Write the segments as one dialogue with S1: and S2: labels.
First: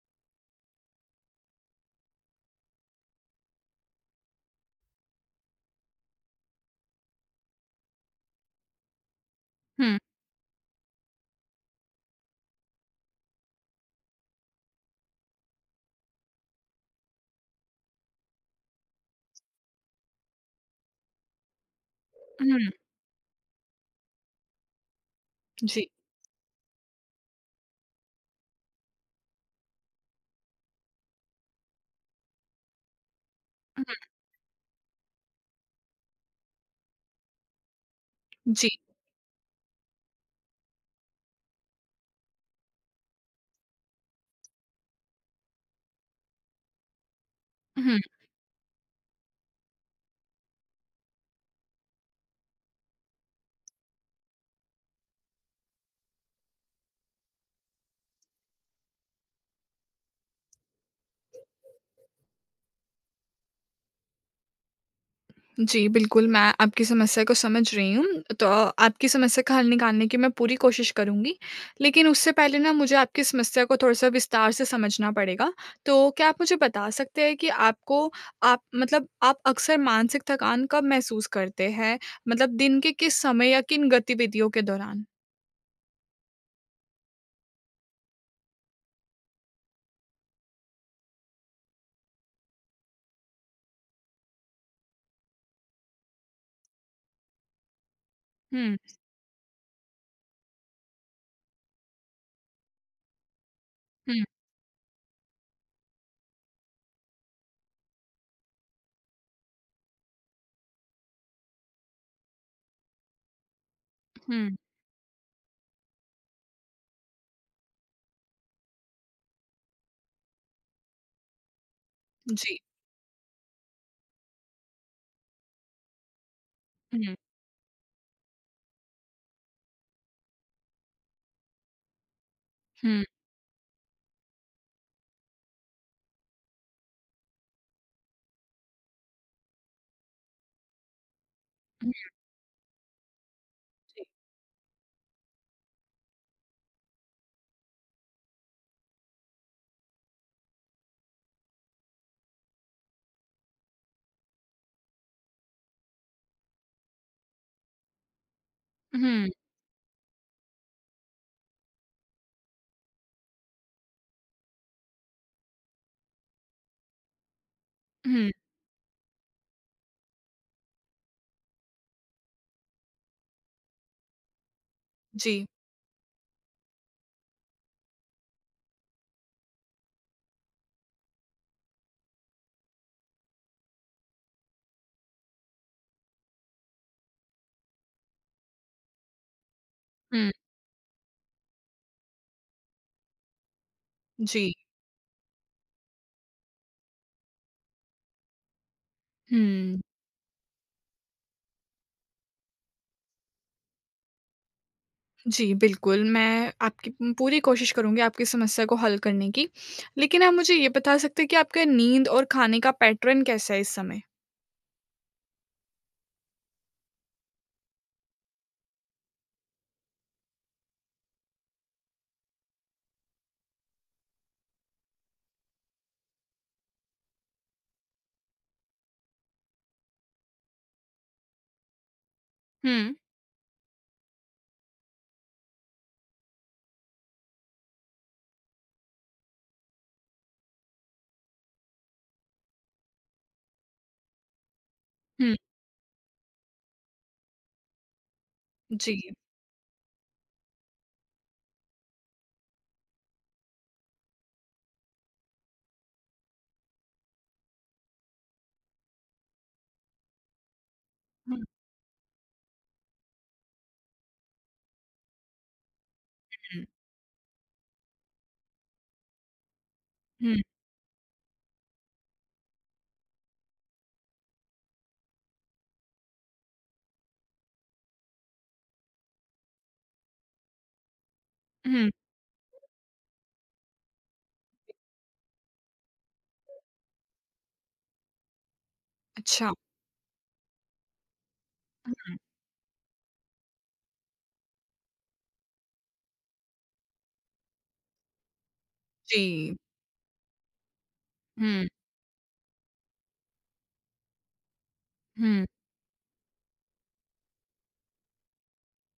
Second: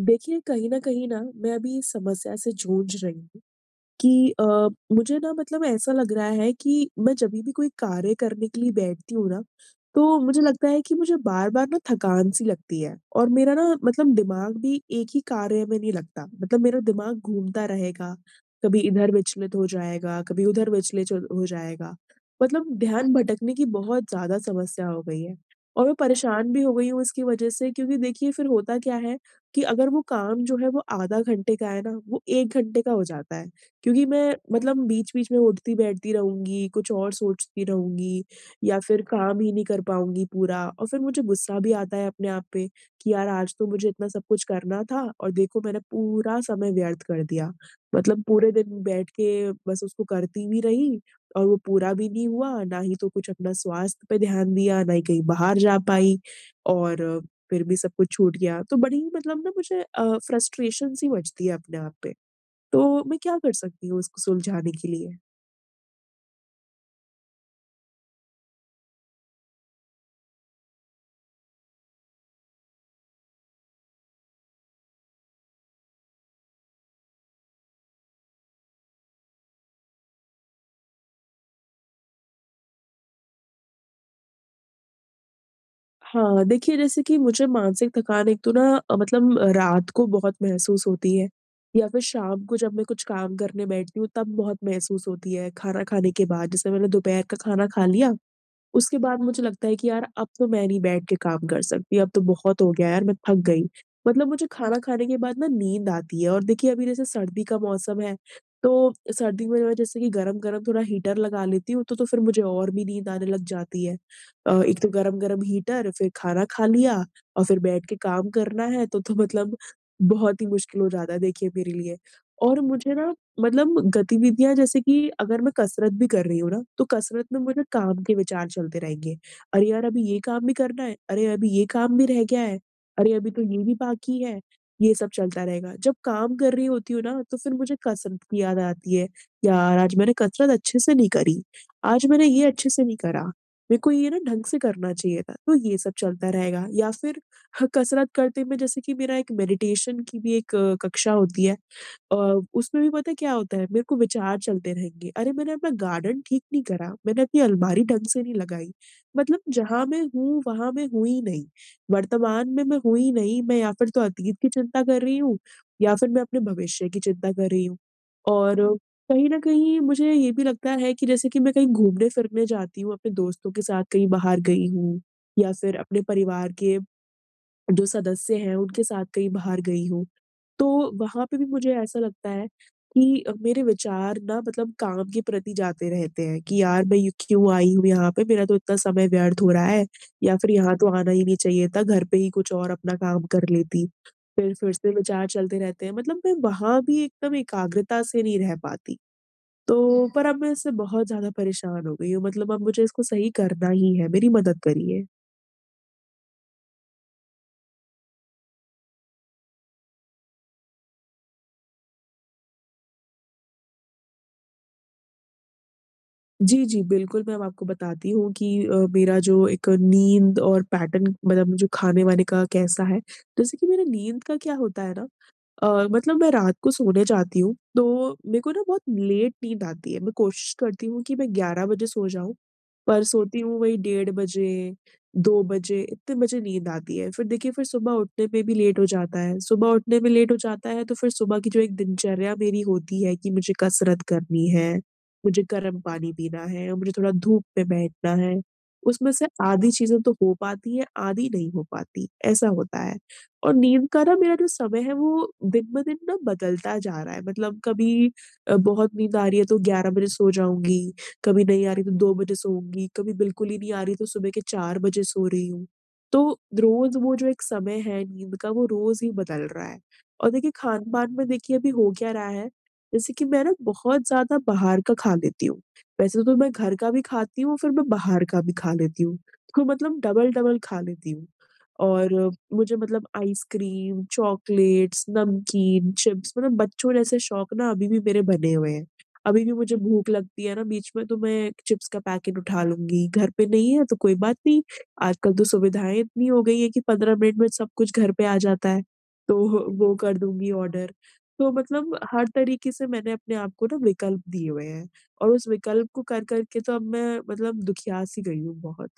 S1: देखिए, कहीं न कहीं ना मैं अभी इस समस्या से जूझ रही हूँ। कि अ, मुझे ना मतलब ऐसा लग रहा है कि मैं जभी भी कोई कार्य करने के लिए बैठती हूँ ना,
S2: हुँ,
S1: तो मुझे लगता है कि मुझे बार-बार ना थकान-सी लगती है और मेरा ना मतलब दिमाग भी एक ही कार्य में नहीं लगता। मतलब मेरा दिमाग घूमता रहेगा, कभी इधर विचलित हो जाएगा, कभी उधर विचलित हो जाएगा। मतलब
S2: हुँ,
S1: ध्यान भटकने की बहुत ज़्यादा समस्या हो गई है और
S2: जी।
S1: मैं परेशान भी हो गई हूँ इसकी वजह से क्योंकि देखिए फिर होता क्या है कि अगर वो काम जो है वो आधा घंटे का है ना, वो 1 घंटे का हो जाता है।
S2: हुँ,
S1: क्योंकि मैं मतलब बीच-बीच में उठती-बैठती रहूँगी, कुछ और सोचती रहूँगी
S2: जी।
S1: या फिर काम ही नहीं कर पाऊँगी पूरा और फिर मुझे गुस्सा भी आता है अपने आप पे कि यार आज तो मुझे इतना सब कुछ करना था और देखो मैंने पूरा समय व्यर्थ कर दिया।
S2: हुँ,
S1: मतलब पूरे दिन बैठ के बस उसको करती भी रही और वो पूरा भी नहीं हुआ, ना ही तो कुछ अपना स्वास्थ्य पे ध्यान दिया, ना ही कहीं बाहर जा पाई और फिर भी सब कुछ छूट गया। तो बड़ी मतलब ना मुझे फ्रस्ट्रेशन सी मचती है अपने आप पे। तो मैं क्या कर सकती हूँ इसको सुलझाने के लिए?
S2: जी, बिल्कुल, मैं आपकी समस्या को समझ रही हूँ। तो आपकी समस्या का हल निकालने की मैं पूरी कोशिश करूँगी, लेकिन उससे पहले ना मुझे आपकी समस्या को थोड़ा-सा विस्तार से समझना पड़ेगा। तो क्या आप मुझे बता सकते हैं कि आपको आप मतलब आप अक्सर मानसिक थकान कब महसूस करते हैं? मतलब दिन के किस समय या किन गतिविधियों के दौरान?
S1: हाँ, देखिए जैसे कि मुझे मानसिक थकान एक तो ना मतलब रात को बहुत महसूस होती है या फिर शाम को जब मैं कुछ काम करने बैठती हूँ तब बहुत महसूस होती है, खाना खाने के बाद। जैसे मैंने दोपहर का खाना खा लिया
S2: हुँ,
S1: उसके बाद मुझे लगता है कि यार अब तो मैं नहीं बैठ के काम कर सकती, अब तो बहुत हो गया यार, मैं थक गई।
S2: हुँ,
S1: मतलब मुझे खाना खाने के बाद ना नींद आती है और देखिए अभी जैसे सर्दी का मौसम है, तो सर्दी में मैं जैसे कि गरम-गरम थोड़ा हीटर लगा लेती हूँ, तो फिर मुझे और भी नींद आने लग जाती है।
S2: हुँ,
S1: एक तो गरम-गरम हीटर, फिर खाना खा लिया और फिर बैठ के काम करना है, तो मतलब बहुत ही मुश्किल हो जाता है देखिए मेरे लिए।
S2: जी।
S1: और मुझे ना मतलब गतिविधियाँ जैसे कि अगर मैं कसरत भी कर रही हूँ ना, तो
S2: हुँ,
S1: कसरत में मुझे काम के विचार चलते रहेंगे। अरे यार, अभी ये काम भी करना है, अरे अभी ये काम भी रह गया है,
S2: हुँ,
S1: अरे अभी तो ये भी बाकी है, ये सब चलता रहेगा। जब काम कर रही होती हूँ ना, तो फिर मुझे कसरत की याद आती है, यार आज मैंने कसरत अच्छे से नहीं करी,
S2: हुँ,
S1: आज मैंने ये अच्छे से नहीं करा, मेरे को
S2: जी।
S1: ये ना ढंग से करना चाहिए था, तो ये सब चलता रहेगा। या फिर ह कसरत करते में जैसे कि मेरा एक मेडिटेशन की भी एक कक्षा होती है। अ, उसमें भी पता है क्या होता है, मेरे को विचार चलते रहेंगे। अरे! मैंने अपना गार्डन ठीक नहीं करा, मैंने अपनी अलमारी ढंग से नहीं लगाई।
S2: हुँ,
S1: मतलब जहाँ मैं हूँ, वहाँ मैं हूँ ही नहीं। वर्तमान में मैं हूँ ही नहीं, मैं या फिर तो अतीत की चिंता कर रही हूँ या फिर मैं अपने भविष्य की चिंता कर रही हूँ।
S2: हुँ,
S1: और कहीं न कहीं मुझे ये भी लगता है कि जैसे कि मैं कहीं घूमने-फिरने जाती हूँ, अपने दोस्तों के साथ कहीं बाहर गई हूँ
S2: जी।
S1: या फिर अपने परिवार के जो सदस्य हैं, उनके साथ कहीं बाहर गई हूँ। तो वहाँ पे भी मुझे ऐसा लगता है कि मेरे विचार ना मतलब काम के प्रति जाते रहते हैं कि यार मैं ये क्यों आई हूँ यहाँ पे? मेरा तो इतना समय व्यर्थ हो रहा है
S2: हुँ,
S1: या फिर यहाँ तो आना ही नहीं चाहिए था, घर पे ही कुछ और अपना काम कर लेती। फिर
S2: जी।
S1: फिर से विचार चलते रहते हैं मतलब मैं वहाँ भी एकदम एकाग्रता से नहीं रह पाती।
S2: हुँ।
S1: तो पर अब मैं इससे बहुत ज़्यादा परेशान हो गई हूँ मतलब अब मुझे इसको सही करना ही है, मेरी मदद करिए।
S2: जी, बिल्कुल, मैं आपकी पूरी कोशिश करूँगी आपकी समस्या को हल करने की। लेकिन आप मुझे ये बता सकते हैं कि आपका नींद और खाने का पैटर्न कैसा है इस समय?
S1: जी, जी, बिल्कुल, मैं अब आपको बताती हूँ कि मेरा जो एक नींद और पैटर्न मतलब जो खाने-वाने का कैसा है। जैसे कि मेरा नींद का क्या होता है ना मतलब मैं रात को सोने जाती हूँ, तो मेरे को ना बहुत लेट नींद आती है। मैं कोशिश करती हूँ कि मैं 11 बजे सो जाऊँ,
S2: हुँ।
S1: पर सोती हूँ वही 1:30 बजे, 2 बजे, इतने बजे नींद आती है। फिर देखिए, फिर सुबह उठने में भी लेट हो जाता है। सुबह उठने में लेट हो जाता है, तो फिर सुबह की जो एक दिनचर्या मेरी होती है कि मुझे कसरत करनी है,
S2: हुँ,
S1: मुझे गर्म पानी पीना है और मुझे थोड़ा धूप में बैठना है,
S2: जी।
S1: उसमें से आधी चीज़ें तो हो पाती हैं, आधी नहीं हो पाती, ऐसा होता है। और नींद का ना मेरा जो समय है वो दिन-ब-दिन ना बदलता जा रहा है मतलब कभी बहुत नींद आ रही है तो 11 बजे सो जाऊँगी,
S2: हुँ,
S1: कभी नहीं आ रही तो 2 बजे सोऊँगी, कभी बिल्कुल ही नहीं आ रही तो सुबह के 4 बजे सो रही हूँ। तो
S2: हुँ,
S1: रोज़ वो जो एक समय है नींद का वो रोज़ ही बदल रहा है। और
S2: हुँ,
S1: देखिए खान-पान में देखिए अभी हो क्या रहा है, जैसे कि मैं ना बहुत ज़्यादा बाहर का खा लेती हूँ। वैसे तो मैं घर का भी खाती हूँ, फिर मैं बाहर का भी खा लेती हूँ। तो मतलब डबल-डबल खा लेती हूँ।
S2: हुँ,
S1: और मुझे मतलब आइसक्रीम, चॉकलेट्स, नमकीन, चिप्स मतलब बच्चों जैसे शौक ना अभी भी मेरे बने हुए हैं। अभी भी
S2: अच्छा,
S1: मुझे भूख लगती है ना बीच में तो मैं चिप्स का
S2: हुँ,
S1: पैकेट उठा लूँगी। घर पे नहीं है तो कोई बात नहीं, आजकल तो सुविधाएँ इतनी हो गई हैं कि 15 मिनट में सब कुछ घर पे आ जाता है,
S2: जी।
S1: तो वो कर दूँगी ऑर्डर। तो
S2: हुँ,
S1: मतलब हर तरीके से मैंने अपने आप को ना विकल्प दिए हुए हैं और
S2: हुँ,
S1: उस विकल्प को कर-कर के तो अब मैं मतलब दुखियास ही गई हूँ बहुत।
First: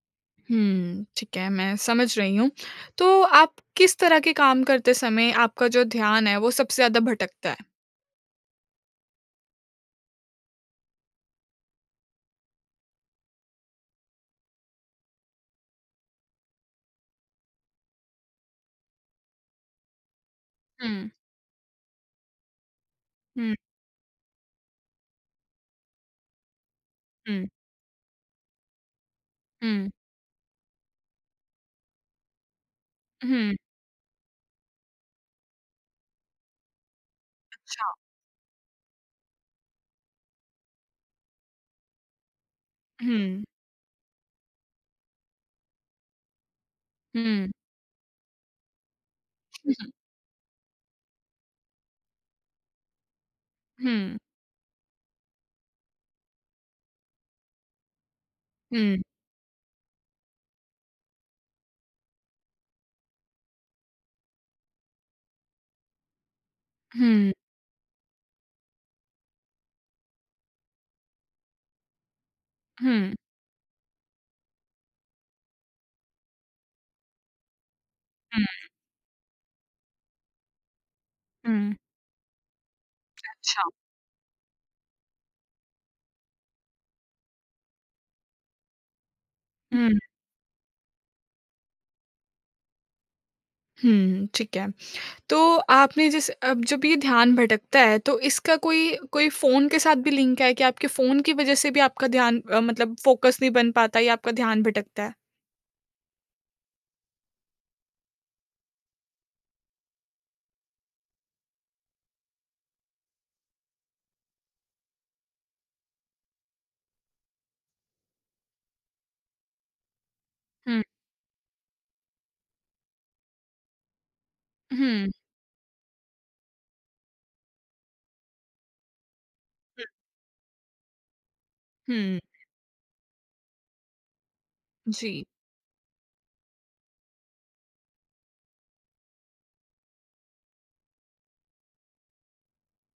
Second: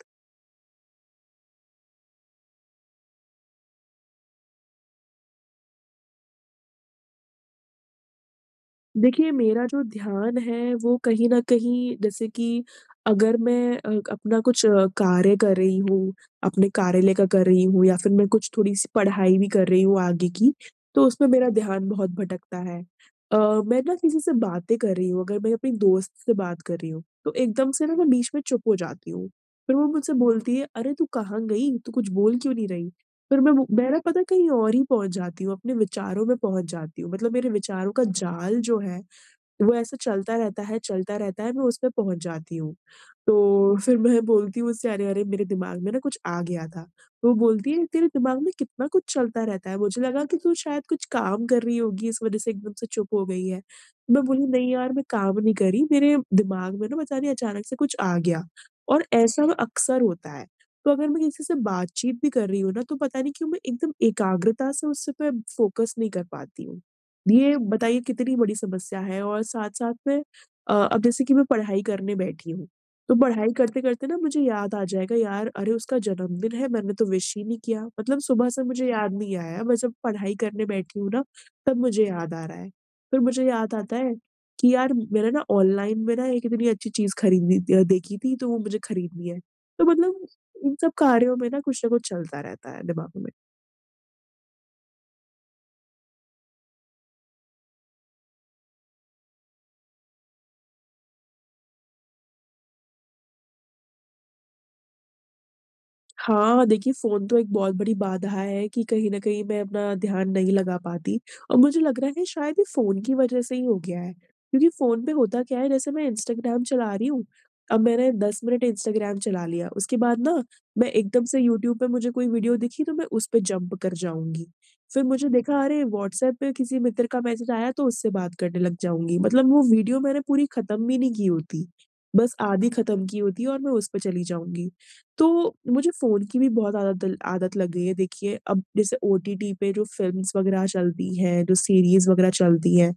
S2: हुँ, ठीक है, मैं समझ रही हूँ। तो आप किस तरह के काम करते समय आपका जो ध्यान है, वो सबसे ज़्यादा भटकता है?
S1: देखिए, मेरा जो ध्यान है वो कहीं न कहीं जैसे कि अगर मैं अपना कुछ कार्य कर रही हूँ, अपने कार्यालय का कर रही हूँ या फिर मैं कुछ थोड़ी-सी पढ़ाई भी कर रही हूँ आगे की, तो
S2: हुँ,
S1: उसमें मेरा ध्यान बहुत भटकता है। अ,
S2: हुँ,
S1: मैं ना किसी से बातें कर रही हूँ, अगर मैं अपनी दोस्त से बात कर रही हूँ, तो
S2: हुँ,
S1: एकदम से ना मैं बीच में चुप हो जाती हूँ। फिर वो
S2: हुँ,
S1: मुझसे बोलती है, "अरे! तू कहाँ गई? तू कुछ बोल क्यों नहीं रही?"
S2: हुँ,
S1: फिर
S2: हुँ,
S1: मैं ना पता है कहीं और ही पहुँच जाती हूँ, अपने विचारों में पहुँच जाती हूँ। मतलब मेरे विचारों का जाल जो है वो ऐसे चलता रहता है, मैं उसमें पहुँच जाती हूँ।
S2: हुँ,
S1: तो फिर मैं बोलती हूँ उससे अरे, अरे मेरे दिमाग में ना कुछ आ गया था। तो वो
S2: हुँ,
S1: बोलती है तेरे दिमाग में कितना कुछ चलता रहता है, मुझे लगा कि तू शायद कुछ काम कर रही होगी इस वज़ह से एकदम से चुप हो गई है।
S2: हुँ,
S1: मैं बोली नहीं यार मैं काम नहीं कर रही, मेरे दिमाग में ना पता नहीं अचानक से कुछ आ गया
S2: हुँ,
S1: और ऐसा अक्सर होता है। तो अगर मैं किसी से बातचीत भी कर रही हूँ ना, तो पता नहीं क्यों मैं एकदम एकाग्रता से उस पे फोकस नहीं कर पाती हूँ। ये बताइए कितनी बड़ी समस्या है और साथ-साथ में अब जैसे कि मैं पढ़ाई करने बैठी हूँ, तो
S2: हुँ,
S1: पढ़ाई करते-करते ना मुझे याद आ जाएगा यार अरे उसका जन्मदिन है मैंने तो विश ही नहीं किया। मतलब
S2: हुँ,
S1: सुबह से मुझे याद नहीं आया मैं जब पढ़ाई करने बैठी हूँ ना
S2: हुँ।
S1: तब मुझे याद आ रहा है। फिर मुझे
S2: अच्छा,
S1: याद आता है कि यार मैंने ना ऑनलाइन में ना एक इतनी अच्छी चीज़ खरीदी देखी थी तो वो मुझे खरीदनी है। तो
S2: हुँ,
S1: मतलब इन सब कार्यों में ना कुछ चलता रहता है दिमाग में।
S2: हुँ, ठीक है। तो आपने जैसे अब जब ये ध्यान भटकता है तो इसका कोई कोई फ़ोन के साथ भी लिंक है कि आपके फ़ोन की वज़ह से भी आपका ध्यान मतलब फ़ोकस नहीं बन पाता या आपका ध्यान भटकता है?
S1: हाँ, देखिए फ़ोन तो एक बहुत बड़ी बाधा है कि कहीं न कहीं मैं अपना ध्यान नहीं लगा पाती और मुझे लग रहा है शायद ये फ़ोन की वज़ह से ही हो गया है। क्योंकि फ़ोन पे होता क्या है जैसे मैं इंस्टाग्राम चला रही हूँ, अब मैंने 10 मिनट इंस्टाग्राम चला लिया, उसके बाद ना
S2: हुँ,
S1: मैं एकदम से यूट्यूब पे मुझे कोई वीडियो दिखी तो मैं उस पे जंप कर जाऊँगी। फिर
S2: हुँ,
S1: मुझे देखा अरे व्हाट्सएप पे किसी मित्र का मैसेज आया तो उससे बात करने लग जाऊँगी। मतलब वो
S2: हुँ,
S1: वीडियो मैंने पूरी खत्म भी नहीं की होती,
S2: हुँ,
S1: बस आधी खत्म की होती है और मैं उस पे चली जाऊँगी।
S2: जी,
S1: तो मुझे फ़ोन की भी बहुत आदत लग गई है। देखिए, अब जैसे ओटीटी पे जो फ़िल्म्स वगैरह चलती हैं, जो सीरीज़ वगैरह चलती हैं,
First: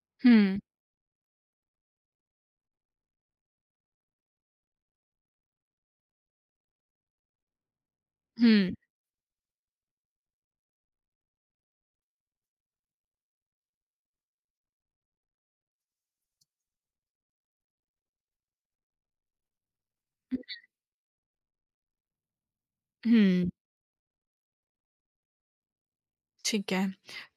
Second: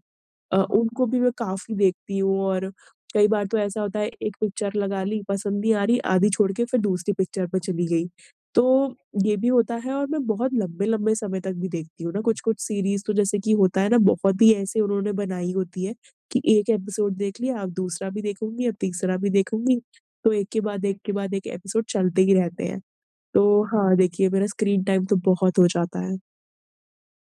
S2: हुँ,
S1: उनको भी मैं काफ़ी देखती हूँ और कई बार तो ऐसा होता है एक पिक्चर लगा ली, पसंद नहीं आ रही, आधी छोड़ के फिर दूसरी पिक्चर पे चली गई।
S2: हुँ,
S1: तो ये भी होता है और मैं बहुत लंबे-लंबे समय तक भी देखती हूँ ना कुछ-कुछ सीरीज़ तो जैसे कि होता है ना बहुत ही ऐसे उन्होंने बनाई होती है कि एक एपिसोड देख लिया, अब दूसरा भी देखूँगी, अब तीसरा भी देखूँगी, तो एक के बाद एक के बाद एक एपिसोड चलते ही रहते हैं।
S2: हुँ,
S1: तो हाँ, देखिए मेरा स्क्रीन टाइम तो बहुत हो जाता है।
S2: ठीक है।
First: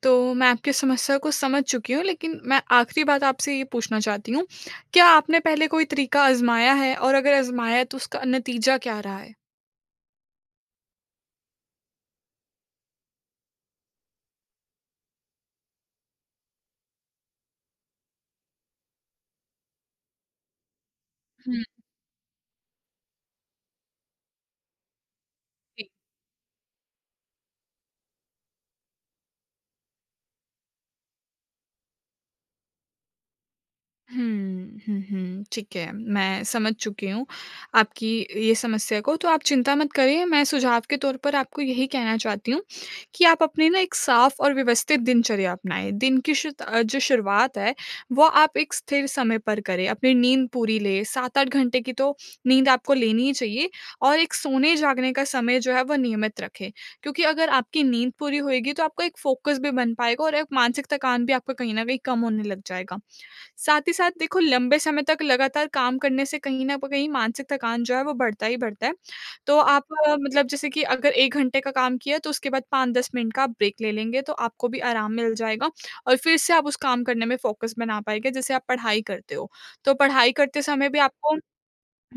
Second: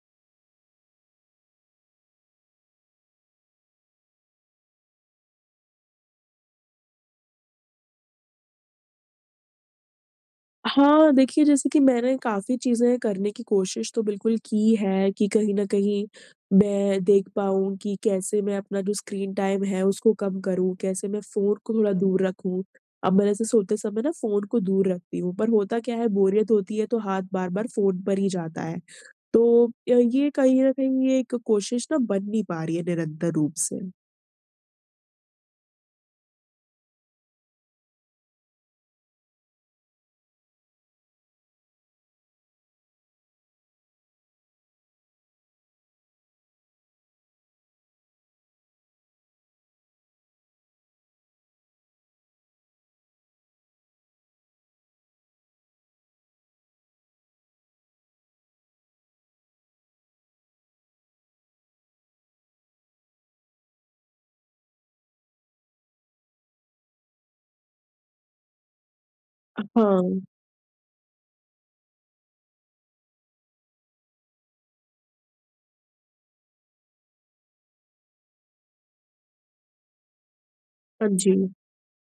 S2: तो मैं आपकी समस्या को समझ चुकी हूँ लेकिन मैं आखिरी बात आपसे ये पूछना चाहती हूँ, क्या आपने पहले कोई तरीका आज़माया है और अगर आज़माया है तो उसका नतीजा क्या रहा है?
S1: हाँ, देखिए जैसे कि मैंने काफ़ी चीज़ें करने की कोशिश तो बिल्कुल की है कि कहीं न कहीं मैं देख पाऊँ कि कैसे मैं अपना जो स्क्रीन टाइम है उसको कम करूँ, कैसे मैं फ़ोन
S2: हुँ।
S1: को थोड़ा दूर रखूँ। अब मैं जैसे सोते समय ना फ़ोन को दूर रखती हूँ, पर होता क्या है बोरियत होती है तो हाथ बार-बार फ़ोन पर ही जाता है। तो ये कहीं न कहीं ये एक कोशिश ना बन नहीं पा रही है निरंतर रूप से।
S2: हुँ, हुँ, हुँ, ठीक है, मैं समझ चुकी हूँ आपकी ये समस्या को। तो आप चिंता मत करिए, मैं सुझाव के तौर पर आपको यही कहना चाहती हूँ कि आप अपनी ना एक साफ़ और व्यवस्थित दिनचर्या अपनाएँ। दिन की जो शुरुआत है, वो आप एक स्थिर समय पर करें, अपनी नींद पूरी लें, 7-8 घंटे की तो नींद आपको लेनी ही चाहिए और एक सोने-जागने का समय जो है, वो नियमित रखें। क्योंकि अगर आपकी नींद पूरी होएगी, तो आपका एक फ़ोकस भी बन पाएगा और एक मानसिक थकान भी आपका कहीं न कहीं कम होने लग जाएगा। साथ ही साथ देखो लंबे समय तक लगातार काम करने से कहीं न प कहीं मानसिक थकान जो है वो बढ़ता ही बढ़ता है। तो आप
S1: हाँ,
S2: मतलब जैसे कि अगर 1 घंटे का काम किया तो उसके बाद 5-10 मिनट का आप ब्रेक ले लेंगे तो आपको भी आराम मिल जाएगा और फिर से आप उस काम करने में फ़ोकस बना पाएँगे जैसे आप पढ़ाई करते हो। तो पढ़ाई करते समय भी
S1: हाँ जी,
S2: आपको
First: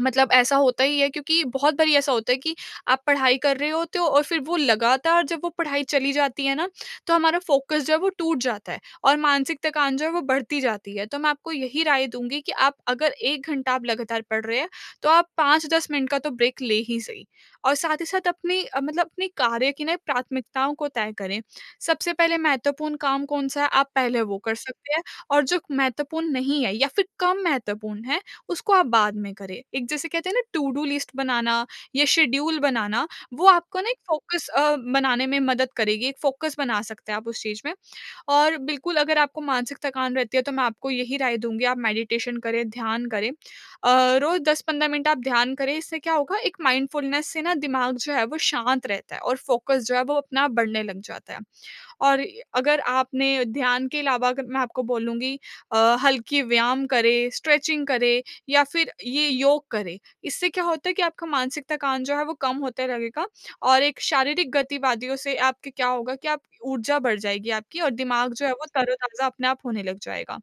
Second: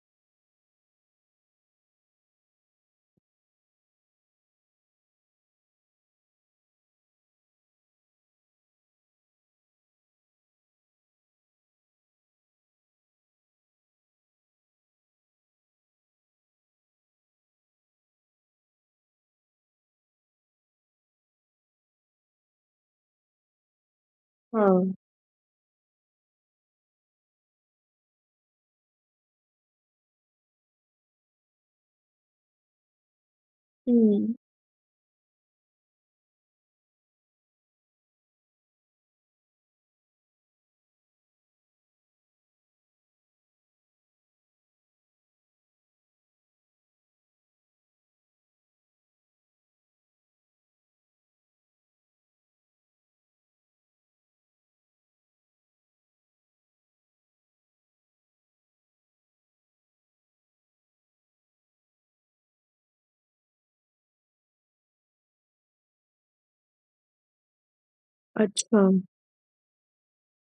S2: मतलब ऐसा होता ही है क्योंकि बहुत बारी ऐसा होता है कि आप पढ़ाई कर रहे होते हो और फिर वो लगातार जब वो पढ़ाई चली जाती है ना, तो हमारा फ़ोकस जो है वो टूट जाता है और मानसिक थकान जो है वो बढ़ती जाती है। तो मैं आपको यही राय दूँगी कि आप अगर 1 घंटा आप लगातार पढ़ रहे हैं, तो आप 5-10 मिनट का तो ब्रेक ले ही सही। और साथ ही साथ अपनी मतलब अपने कार्य की ना प्राथमिकताओं को तय करें। सबसे पहले महत्वपूर्ण काम कौन-सा है, आप पहले वो कर
S1: हाँ।
S2: सकते हैं और जो महत्वपूर्ण नहीं है या फिर कम महत्वपूर्ण है, उसको आप बाद में करें। एक जैसे कहते हैं ना टू डू लिस्ट बनाना या शेड्यूल बनाना, वो आपको ना एक
S1: हुँ,
S2: फ़ोकस बनाने में मदद करेगी, एक फ़ोकस बना सकते हैं आप उस चीज़ में। और बिल्कुल अगर आपको मानसिक थकान रहती है तो मैं आपको यही राय दूँगी आप मेडिटेशन करें, ध्यान करें। अ, रोज़ 10-15 मिनट आप ध्यान करें, इससे क्या होगा एक माइंडफुलनेस से ना दिमाग जो है वो शांत रहता है और फ़ोकस जो है वो अपना बढ़ने लग जाता है। और अगर आपने ध्यान के अलावा अगर मैं आपको बोलूँगी अ, हल्की व्यायाम करें, स्ट्रेचिंग करें या फिर ये योग करें। इससे क्या होता है कि आपका मानसिक थकान जो है वो कम होता रहेगा और एक शारीरिक गतिवादियों से आपके क्या होगा कि आप ऊर्जा बढ़ जाएगी आपकी और दिमाग जो है वो
S1: अच्छा।
S2: तरोताज़ा अपने आप होने लग जाएगा।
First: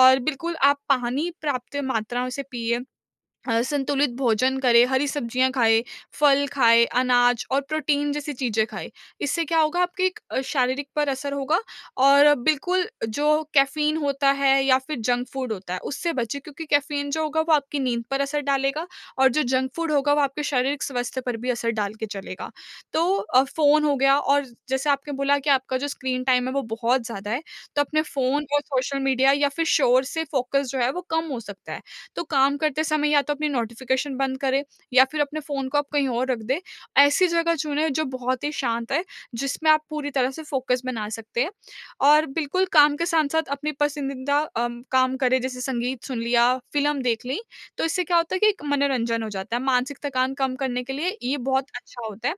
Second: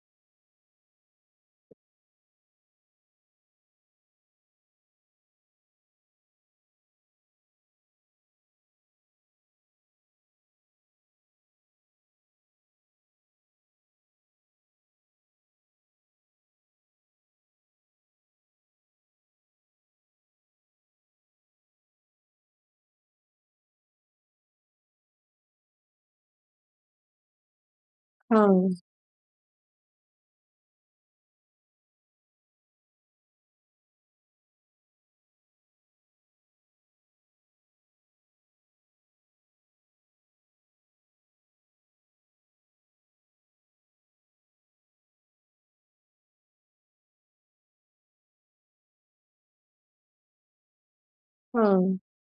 S2: और बिल्कुल आप पानी पर्याप्त मात्रा में से पिए। संतुलित भोजन करे, हरी सब्जियाँ खाए, फल खाए, अनाज और प्रोटीन जैसी चीज़ें खाए। इससे क्या होगा आपके एक शारीरिक पर असर होगा और बिल्कुल जो कैफ़ीन होता है या फिर जंक फूड होता है, उससे बचें क्योंकि कैफ़ीन जो होगा वो आपकी नींद पर असर डालेगा और जो जंक फूड होगा वो आपके शारीरिक स्वास्थ्य पर भी असर डाल के चलेगा। तो फ़ोन हो गया और जैसे आपने बोला कि आपका जो स्क्रीन टाइम है वो बहुत ज़्यादा है, तो अपने फ़ोन और
S1: हाँ,
S2: सोशल मीडिया या फिर शोर से फ़ोकस जो है वो कम हो सकता है। तो काम करते समय या तो अपनी नोटिफिकेशन बंद करें या फिर अपने फ़ोन को आप कहीं और रख दें। ऐसी जगह चुनें जो बहुत ही शांत है, जिसमें आप पूरी तरह से फ़ोकस बना सकते हैं। और बिल्कुल काम के साथ-साथ अपनी पसंदीदा काम करें जैसे संगीत सुन लिया, फ़िल्म देख ली, तो इससे क्या होता है कि एक मनोरंजन हो जाता है। मानसिक थकान कम करने के लिए ये बहुत
S1: हाँ।
S2: अच्छा होता है।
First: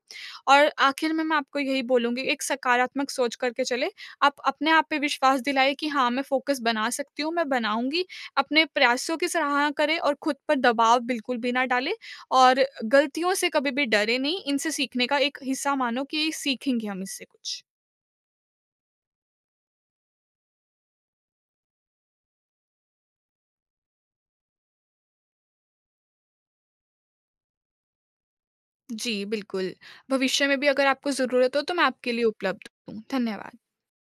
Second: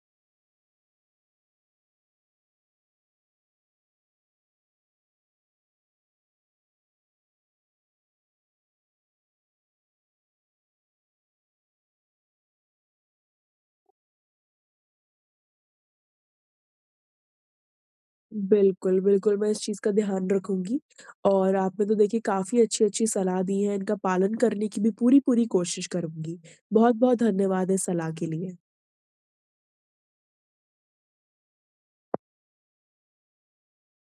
S2: और आखिर में मैं आपको यही बोलूँगी एक सकारात्मक सोच करके चलें। आप अपने आप पे विश्वास दिलाएँ कि हाँ, मैं फ़ोकस बना सकती हूँ, मैं बनाऊँगी अपने प्रयासों की सराहना करें और खुद पर दबाव बिल्कुल भी ना डालें और गलतियों से कभी भी डरे नहीं, इनसे सीखने का एक हिस्सा मानो कि सीखेंगे हम इससे कुछ।
S1: बिल्कुल, बिल्कुल, मैं इस चीज़ का ध्यान रखूँगी और आपने तो देखिए काफ़ी अच्छी-अच्छी सलाह दी है, इनका पालन करने की भी पूरी-पूरी कोशिश करूँगी। बहुत-बहुत धन्यवाद इस सलाह के लिए।
S2: जी, बिल्कुल। भविष्य में भी अगर आपको ज़रूरत हो तो मैं आपके लिए उपलब्ध हूँ। धन्यवाद।